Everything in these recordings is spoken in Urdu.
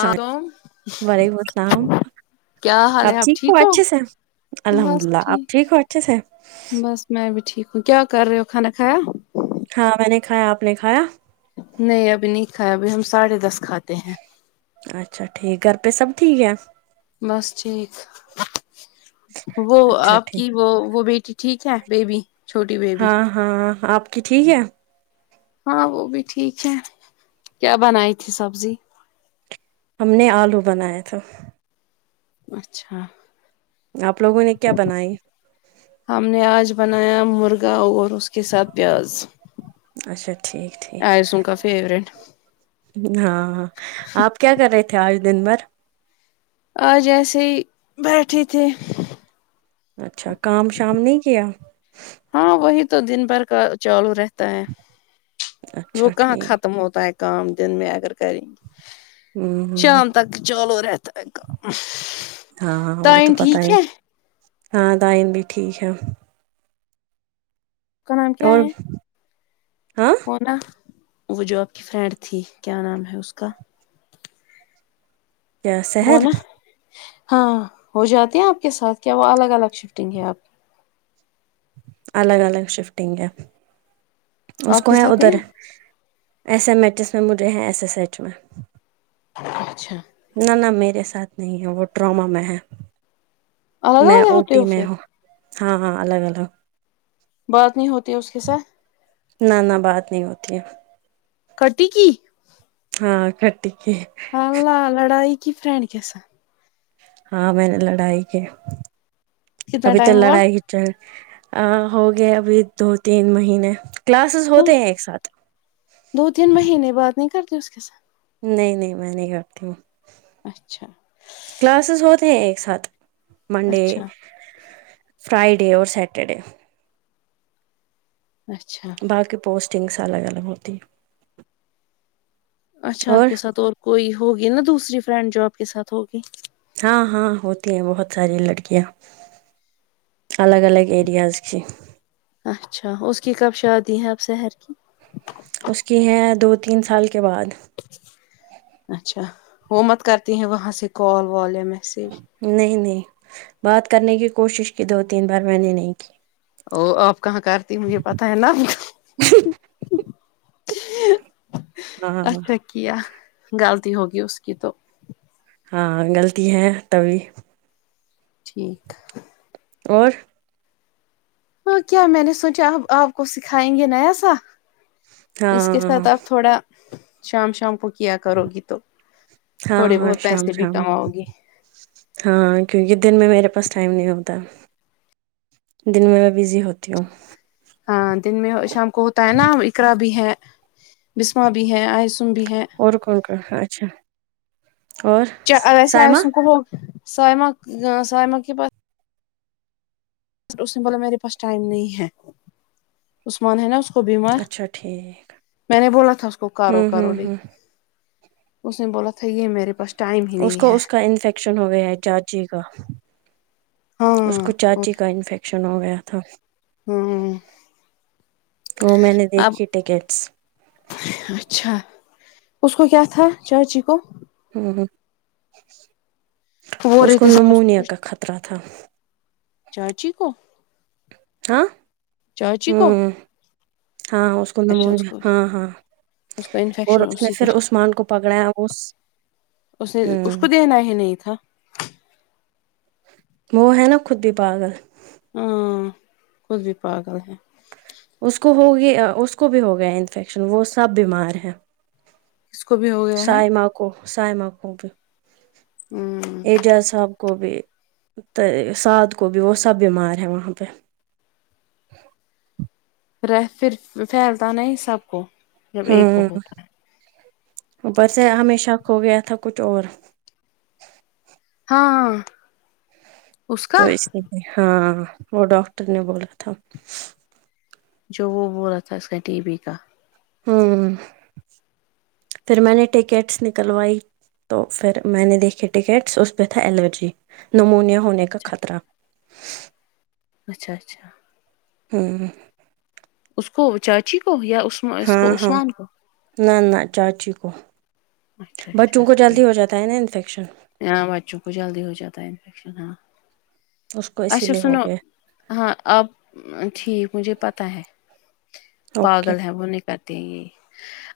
آ کو وعلیکم السلام کیا حال ہے آپ ٹھیک ہو الحمد بس للہ آپ ٹھیک ہو اچھے سے بس میں بھی ٹھیک ہوں کیا کر رہے ہو کھانا کھایا ہاں میں نے کھایا آپ نے کھایا نہیں ابھی نہیں کھایا ابھی ہم ساڑھے دس کھاتے ہیں اچھا ٹھیک گھر پہ سب ٹھیک ہے بس ٹھیک وہ اچھا آپ ٹھیک کی وہ وہ بیٹی ٹھیک ہے بیبی چھوٹی بیبی ہاں ہاں آپ کی ٹھیک ہے ہاں وہ بھی ٹھیک ہے کیا بنائی تھی سبزی ہم نے آلو بنایا تھا اچھا آپ لوگوں نے کیا بنائی ہم نے آج بنایا مرغا اور اس کے ساتھ پیاز اچھا ٹھیک ٹھیک ایسو کا فوورٹ ہاں آپ کیا کر رہے تھے آج دن بھر آ ج ایسے ہی بیٹھے تھی اچھا کام شام نہیں کیا ہاں وہی تو دن بھر کا چالو رہتا ہے اچھا وہ کہاں ٹھیک ختم ہوتا ہے کام دن میں اگر کریں ہوں ہوں شام تک چالو رہتا ہے کام ہاں وہ دائین تو پتا ٹھیک ہی ہے ہاں دائین بھی ٹھیک ہے کا نام کیا اور ہاں ہے نہ وہ جو آپ کی فرینڈ تھی کیا نام ہے اس کا کیا وہ شہر نا ہاں و ہ جاتی ہیں آپ کے ساتھ کیا وہ الگ الگ شفٹنگ ہے آپکی الگ الگ شفٹنگ ہے اس آپ کو کے ہے ساتھ نہیں ادھر ایس ایم ایچس میں مجے ہیں ایس ایس ایچ میں اچھا نہ نہ میرے ساتھ نہیں ہے وہ ٹراما میں ہے الگ میں الگ او ہوتے ٹی ہو میں پھر ہوں ہاں ہاں الگ الگ بات نہیں ہوتی ہے اسکے سا تھ نہ نہ بات نہیں ہوتی ہے کٹی کی ہاں کٹی کی اللہ لڑائی کی فرینڈ کے ساتھ ہاں میں نے لڑائی کے کتنا ابھی تو ٹائم ہوا لڑائی چل ا ہو گیا ابھی دو تین مہینے کلاسز دو ہوتے ہیں ایک ساتھ دو تین مہینے بات نہیں کرتی اس کے ساتھ نہیں نہیں میں نہیں کرتی ہوں اچھا کلاسز ہوتے ہیں ایک ساتھ منڈے اچھا فرائیڈے اور سیٹرڈے اچھا باقی پوسٹنگس الگ الگ ہوتی ہیں اچھا آپ کے ساتھ اور کوئی ہوگی نا دوسری فرینڈ جو آپ کے ساتھ ہوگی ہاں ہاں ہوتی ہیں بہت ساری لڑکیاں الگ الگ ایرییاز کی اچھا اس کی کب شادی ہے اب شہر اس کی ہے دو تین سال کے بعد اچھا وہ مت کرتی ہیں وہاں سے کال وال یا میسیج نہیں نہیں بات کرنے کی کوشش کی دو تین بار میں نے نہیں کی ا آپ کہاں کرتی مجھے پتا ہے نہ ہاں اچھا کیا غلطی ہوگی اس کی تو ہاں غلطی ہے تبھی ٹھیک اور ہاں کیا میں نے سوچا اب آپ کو سکھائیں گے نیا سا ہاں اس کے ساتھ آپ تھوڑا شام شام کو کیا کرو گی تو ہاں تھوڑے ہاں بہت شام پیسے بھی شام کو کماؤ گی ہاں کیونکہ دن میں میرے پاس ٹائم نہیں ہوتا دن میں میں بزی ہوتی ہوں ہاں دن میں شام کو ہوتا ہے نا اقرا بھی ہے بسما بھی ہے آس اور کون کون ہا اچھا اور چ ویسے سائمہ آئےس سکو سائمہ سائمہ کے پ اس نے بولا میرے پاس ٹائم نہیں ہے عثمان ہے نا اس کو بیمار اچھا ٹھیک میں نے بولا تھا اس کو کرو ہوں ہوں کرو ہوں اس نے بولا تھا یہ میرے پاس ٹائم ہی اس نہیں کو ہے اس کا انفیکشن ہو گیا ہے چاچی کا اس کو ہاں چاچی کا انفیکشن ہو گیا تھا ہاں ا میں نے اب دیکھی ٹیکٹس اچھا اس کو کیا تھا چاچی کو ہ ہ وہ اس کو رہتے سب نمونیا کچھ کا خطرہ تھا چاچی کو ہاں چاچی کو ہوں، ہاں اسکو کو اچھا اس تو ہاں ہاں اس کو اور انفیکشن اس نے اسی کا پھر عثمان کو پکڑایا اس نے اس ہوں، کو دینا ہی نہیں تھا وہ ہے نا خود بھی پاگل ہاں خود بھی پاگل ہے اس کو ہوگیا اس کو بھی ہو گیا انفیکشن وہ سب بیمار ہیں اس کو بھی ہو گیا ہے سائما کو سائما کو بھی ہوں اعجاز صاحب کو بھی تو سعاد کو بھی وہ سب بیمار ہے وہاں پہ رہ پھر پھیلتا نہیں سب کو جب ایک کو ہوں ہوتا ہے اوپر سے ہمیشہ کھو گیا تھا کچھ اور ہاں ہاں تو اس لیے ہاں وہ ڈاکٹر نے بولا تھا جو وہ بو لا تھا اس کا ٹی وی کا ہوں پھر میں نے ٹکٹس نکلوائی تو پھر میں نے دیکھیے ٹکٹس اس پہ تھا الرجی نمونیا ہونے کا خطرہ اچھا اچھا ہوں اس کو چاچی کو یا اس ہاں کو ہاں عثمان کو نہ نہ چاچی کو اچھا اچھا بچوں کو جلدی ٹھیک ہو جاتا تا نا انفیکشن ہاں بچوں کو جلدی ہو جاتا ہے انفیکشن ہاں اس کو اسی اچھا لیے ہو سنو گیا ہاں آپ ٹھیک مجھے پتہ ہے اوکے پاگل ہے وہ نے کہتے ہیں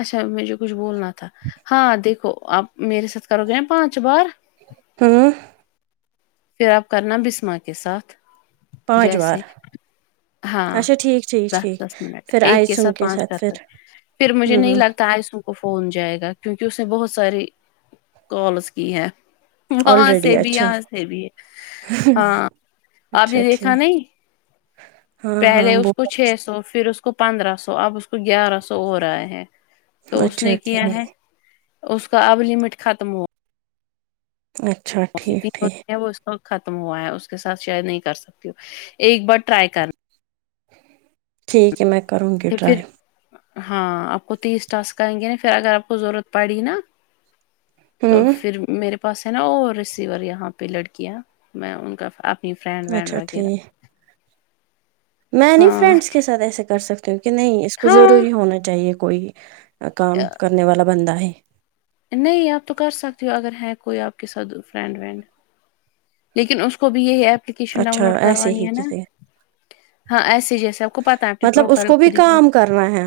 اچھا مجھے کچھ بولنا تھا ہاں دیکھو آپ میری ساتھ کرو گے پانچ بار ہاں پھر آپ کرنا بسمہ کے ساتھ پانچ بار جیسے ہاں اچھا ٹھیک ٹھیک دس ٹھیک دس منٹ پھر ایک کے آئسم ساتھ پانچ کر سکتے پھر ہیں پھر مجھے نہیں ہوں لگتا آئیسن فون جائے گا کیونکہ اس نے بہت ساری کالس کی ہے وہاں آلریڈی سے بھی اچھا یہاں سے بھی ہے ہاں آپ اچھا نے دیکھا ٹھیک نہیں ہاں ہاں پہلے اس وہ کو چھ سو پھر اس کو پندرہ سو اب اس کو گیارہ سو ہو رہا ہے تو اس اچھا نے کیا ٹھیک ہے اس کا اب لمٹ ختم ہوا اچھا ٹھیک ٹھیک ہوتی ہے وہ اس کو ختم ہوا ہے اس کے ساتھ شیئر نہیں کر سکتی ایک بار ٹرائی کرنا ٹھیک ہے میں کروں گی پھر ٹرائی ہاں آپ کو تیس ٹاسک آئیں گے نا پھر اگر آپ کو ضرورت پڑی نا تو ہوں پھر میرے پاس ہے نا اور ریسیور یہاں پہ لڑکیاں میں ان کا آ فرینڈ وینڈ اچھا وغیرہ ٹھیک میں نہیں ہاں فرینڈس کے ساتھ ایسے کر سکتی ہوں کہ نہیں اس کو ہاں ضروری ہونا چاہیے کوئی کام کرنے والا بندہ ہے نہیں آپ تو کر سکتی ہو اگر ہے کوئی آپ کے ساتھ فرینڈ وینڈ لیکن اس کو بھی یہی اپلیکیشن ڈاؤن اچھا لوڈ ایسے کروانی ہی ہے نا کسی ہاں ایسے جیسے آپ کو پتا ہے اپنی مطلب اس پروفائل بھی خود ہی کو ہ کام کرنا ہے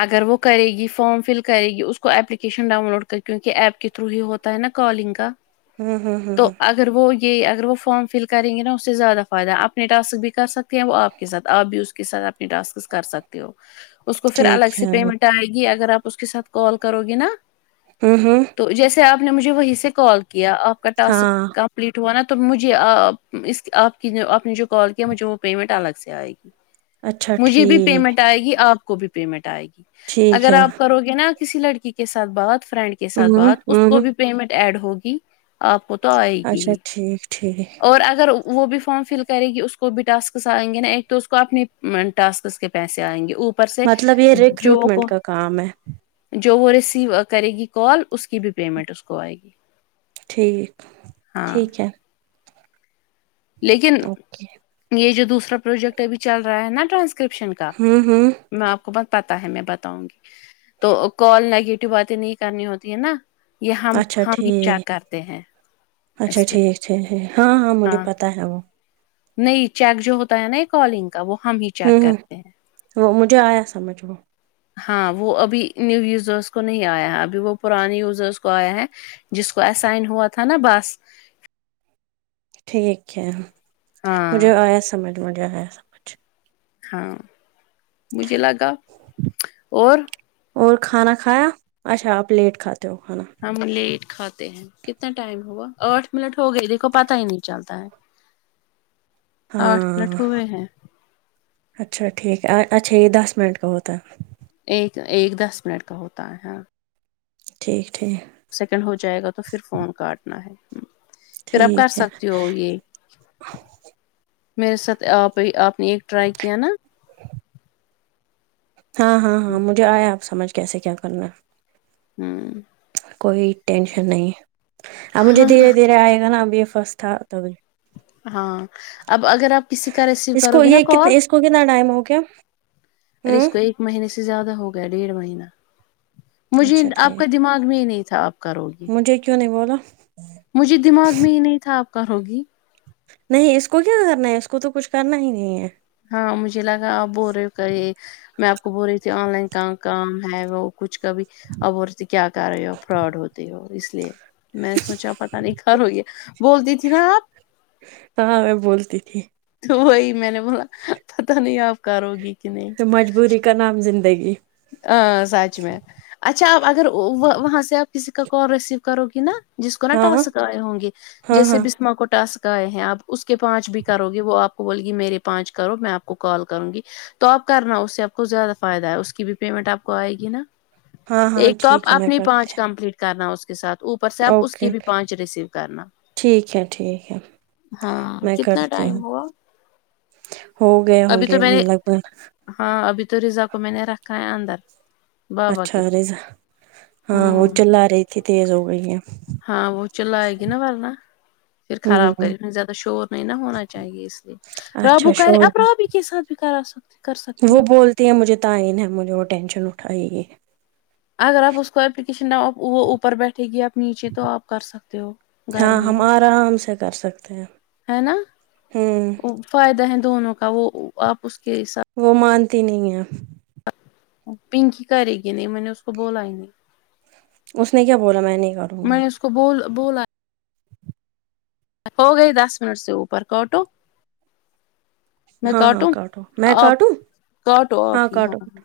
اگر وہ کرے گی فارم فل کرے گی اس کو اپلیکیشن ڈاؤن لوڈ کر کیونکہ ایپ کے تھرو ہی ہوتا تا ہے نا کالنگ کا ھم ہم تو ہم اگر وہ یہ اگر وہ فارم فل کریں گے نا اس سے زیادہ فائدہ اپنے ٹاسک بھی کر سکتی ہیں وہ آپ کے ساتھ آپ بھی اس کے ساتھ آپ ٹسک کر سکتے ہو اس کو پھر الگ ٹھیک ہے سے پیمنٹ ہوں آئے گی اگر آپ اس کے ساتھ کال کرو گی نا ہاں ہاں تو جیسے آپ نے مجھے وہیں سے کال کیا آپ کا ٹاسک ہاں کم مپلیٹ ہوا نا تو مجھے اس آپ کی جو آپ نے جو کال کیا مجھے وہ پیمنٹ الگ سے آئے گی اچھا مجھے بھی ٹھیک پیمنٹ آئے گی آپ بھی پیمنٹ آئے گی ٹھیک اگر ہے آپ کرو گے نا کسی لڑکی کے ساتھ بات فرینڈ کے کے ساتھ ہوں بات اس کو ہوں بھی پیمنٹ ایڈ ہوگی آپ کو تو آئے گی اچھا ہی ٹھیک ٹھیک اور اگر وہ بھی فارم فل کرے گی اس کو بھی ٹاسکس آئیں گے نا ایک تو اس کو اپنے ٹاسکس کے پیسے آئیں گے او پر سے مطلب یہ جو ریکروٹمنٹ کو کا کام ہے جو وہ ریسیو کرے گی کال اس کی بھی پیمنٹ اس کو آئے گی ٹھیک ہاں ٹھیک ہے لیکن یہ جو دوسرا پروجیکٹ ابھی چل رہا ہے نا ٹرانسکرپشن کا ہوں ہوں میں آپ کو پتاتا ہے میں بتاؤں گی تو کال نگیٹو باتیں نہیں کرنی ہوتی ہے نا یہ ہم اچھا ہم ہی ٹھیک چیک کرتے ہیں اچھا اس پہ ٹھیک [unintelligible] ہاں ہاں مجھے پتا ہے وہ نہیں چیک جو ہوتا ہے نا کالنگ کا وہ ہم ہی چیک ہوں ہوں کرتے ہیں وہ مجھے آیا سمجھ وہ ہاں وہ ابھی نیو یوزرس کو نہیں آیا ہے ابھی وہ پرانے یوزرس کو آیا ہے جس کو آسائن ہوا تھا نا بس ٹھیک ہے ہاں مجھے آیا سمجھ مجھے آیا سمجھ ہاں مجھے لگا اور اور کھانا کھایا اچھا آپ لیٹ کھاتے ہو کھانا ہم لیٹ کھاتے ہیں کتنا ٹائم ہوا آٹھ منٹ ہوگئے دیکھو پتا ہی نہیں چلتا ہے آٹھ ہاں منٹ ہوئے ہیں اچھا ٹھیک ہے اچھا یہ دس منٹ کا ہوتا ہے ایک ایک دس منٹ کا ہوتا ہے ہاں ٹھیک ٹھیک سیکنڈ ہو جائے گا تو پھر فون کاٹنا ہے پھر اپ کر ٹھیک ہے سکتے ہو یہ میرے ساتھ آپ آپ نے ایک ٹرائی کیا نا [unintelligible] ہاں ہاں ہاں مجھے آیا آپ سمجھ کیسے کیا کرنا ام کوئی ٹینشن نہیں اب مجھے ہاں دھیرے دھیرے آئے گا نا اب یہ فسٹ تھا تبھی ہاں اب اگر آپ کسی کا ریسیو اس کرو کو گی نا یہ کال کتنے اس کو کتنا ٹائم ہو گیا اس ہوں کو ایک مہینے سے زیادہ ہو گیا ڈیڑھ مہینہ مجھے اچھا آپ کا ٹھیک دماغ میں ہی نہیں تھا آپ کا روگی مجھے کیوں نہیں بولا مجھے دماغ میں ہی نہیں تھا آپ کر ہوگی نہیں اس کو کیا کرنا ہے اس کو تو کچھ کرنا ہی نہیں ہے ہاں مجھے لگا آپ بول رہے ہو کہ یہ میں آپ کو بول رہی تھی آن لائن کا کام ہے وہ کچھ کبھی اپ بولی کیا کر رہے ہو فراڈ ہوتے ہو اس لیے میں نے سوچا پتا نہیں کر ہو یہ بولتی تھی نا آپ ہاں میں بولتی تھی تو وہی میں نے بولا پتا نہیں آپ کروگی کہ نہیں تو مجبوری کا نام زندگی ا سچ میں اچھا آپ اگر وہ وہاں سے آپ کسی کا کال ریسیو کرو گی نا جس کو نا ہاں ٹاسک آئے ہوں گے ہاں جیسے ہاں بسما کو ٹاکس آئے ہیں آپ اس کے پانچ بھی کرو گے وہ آپ کو بول گی میرے پانچ کرو میں آپ کو کال کروں گی تو آپ کرنا اس سے آپ کو زیادہ فائدہ ہے اس کی بھی پیمنٹ آپ کو آئے گی نا ہاں ہاں ایک تو آپ ٹھیک ہے میں اپنی کرتی پانچ کمپلیٹ کرنا اس کے ساتھ اوپر سے ہوں۔ آپ اس اوکے کی بھی پانچ ریسیو کرنا ٹھیک ہے ٹھیک ہے ہاں میں کتنا کرتی ہوں ٹائم ہوا ہو گئے ہوں ابھی گے تو میں نے مطلب ہاں ابھی تو رضا کو میں نے رکھا ہے اندر بابا اچھا کے رزا ہاں وہ ہوں چل آ رہی تھی تیز ہو گئی ہے ہاں وہ چلاائے گی نا ورنہ نا پھر خراب ہمم کرے گی زیادہ شور نہیں نہ ہونا چاہیے اس لیے رابو اچھا شور کراپنا بھی ہی کس سے بھی کرا س وہ بولتی ہیں مجھے تعین ہے مجھے وہ ٹینشن اٹھائیے اگر آپ اس کو اپلیکیشن نا وہ اوپر بیٹھے گی آپ نیچے تو آپ کر سکتے ہو گھر ہاں میں ہم ہی آرام سے کر سکتے ہیں ہے نا ہمم فائدہ ہے دونوں کا وہ آپ اس کے حساب وہ مانتی نہیں ہے پنکی کرے گ نہیں میں نے اس کو بولا ہی نہیں اس نے کیا بولا میں نے کہا میں نے اس کو بول بولا ہو گئی دس منٹ سے اوپر کوٹو میں ہاں ہاں کاٹوں کاٹو میں آپ کاٹوں کاٹو آپ ہی ہاں ہاں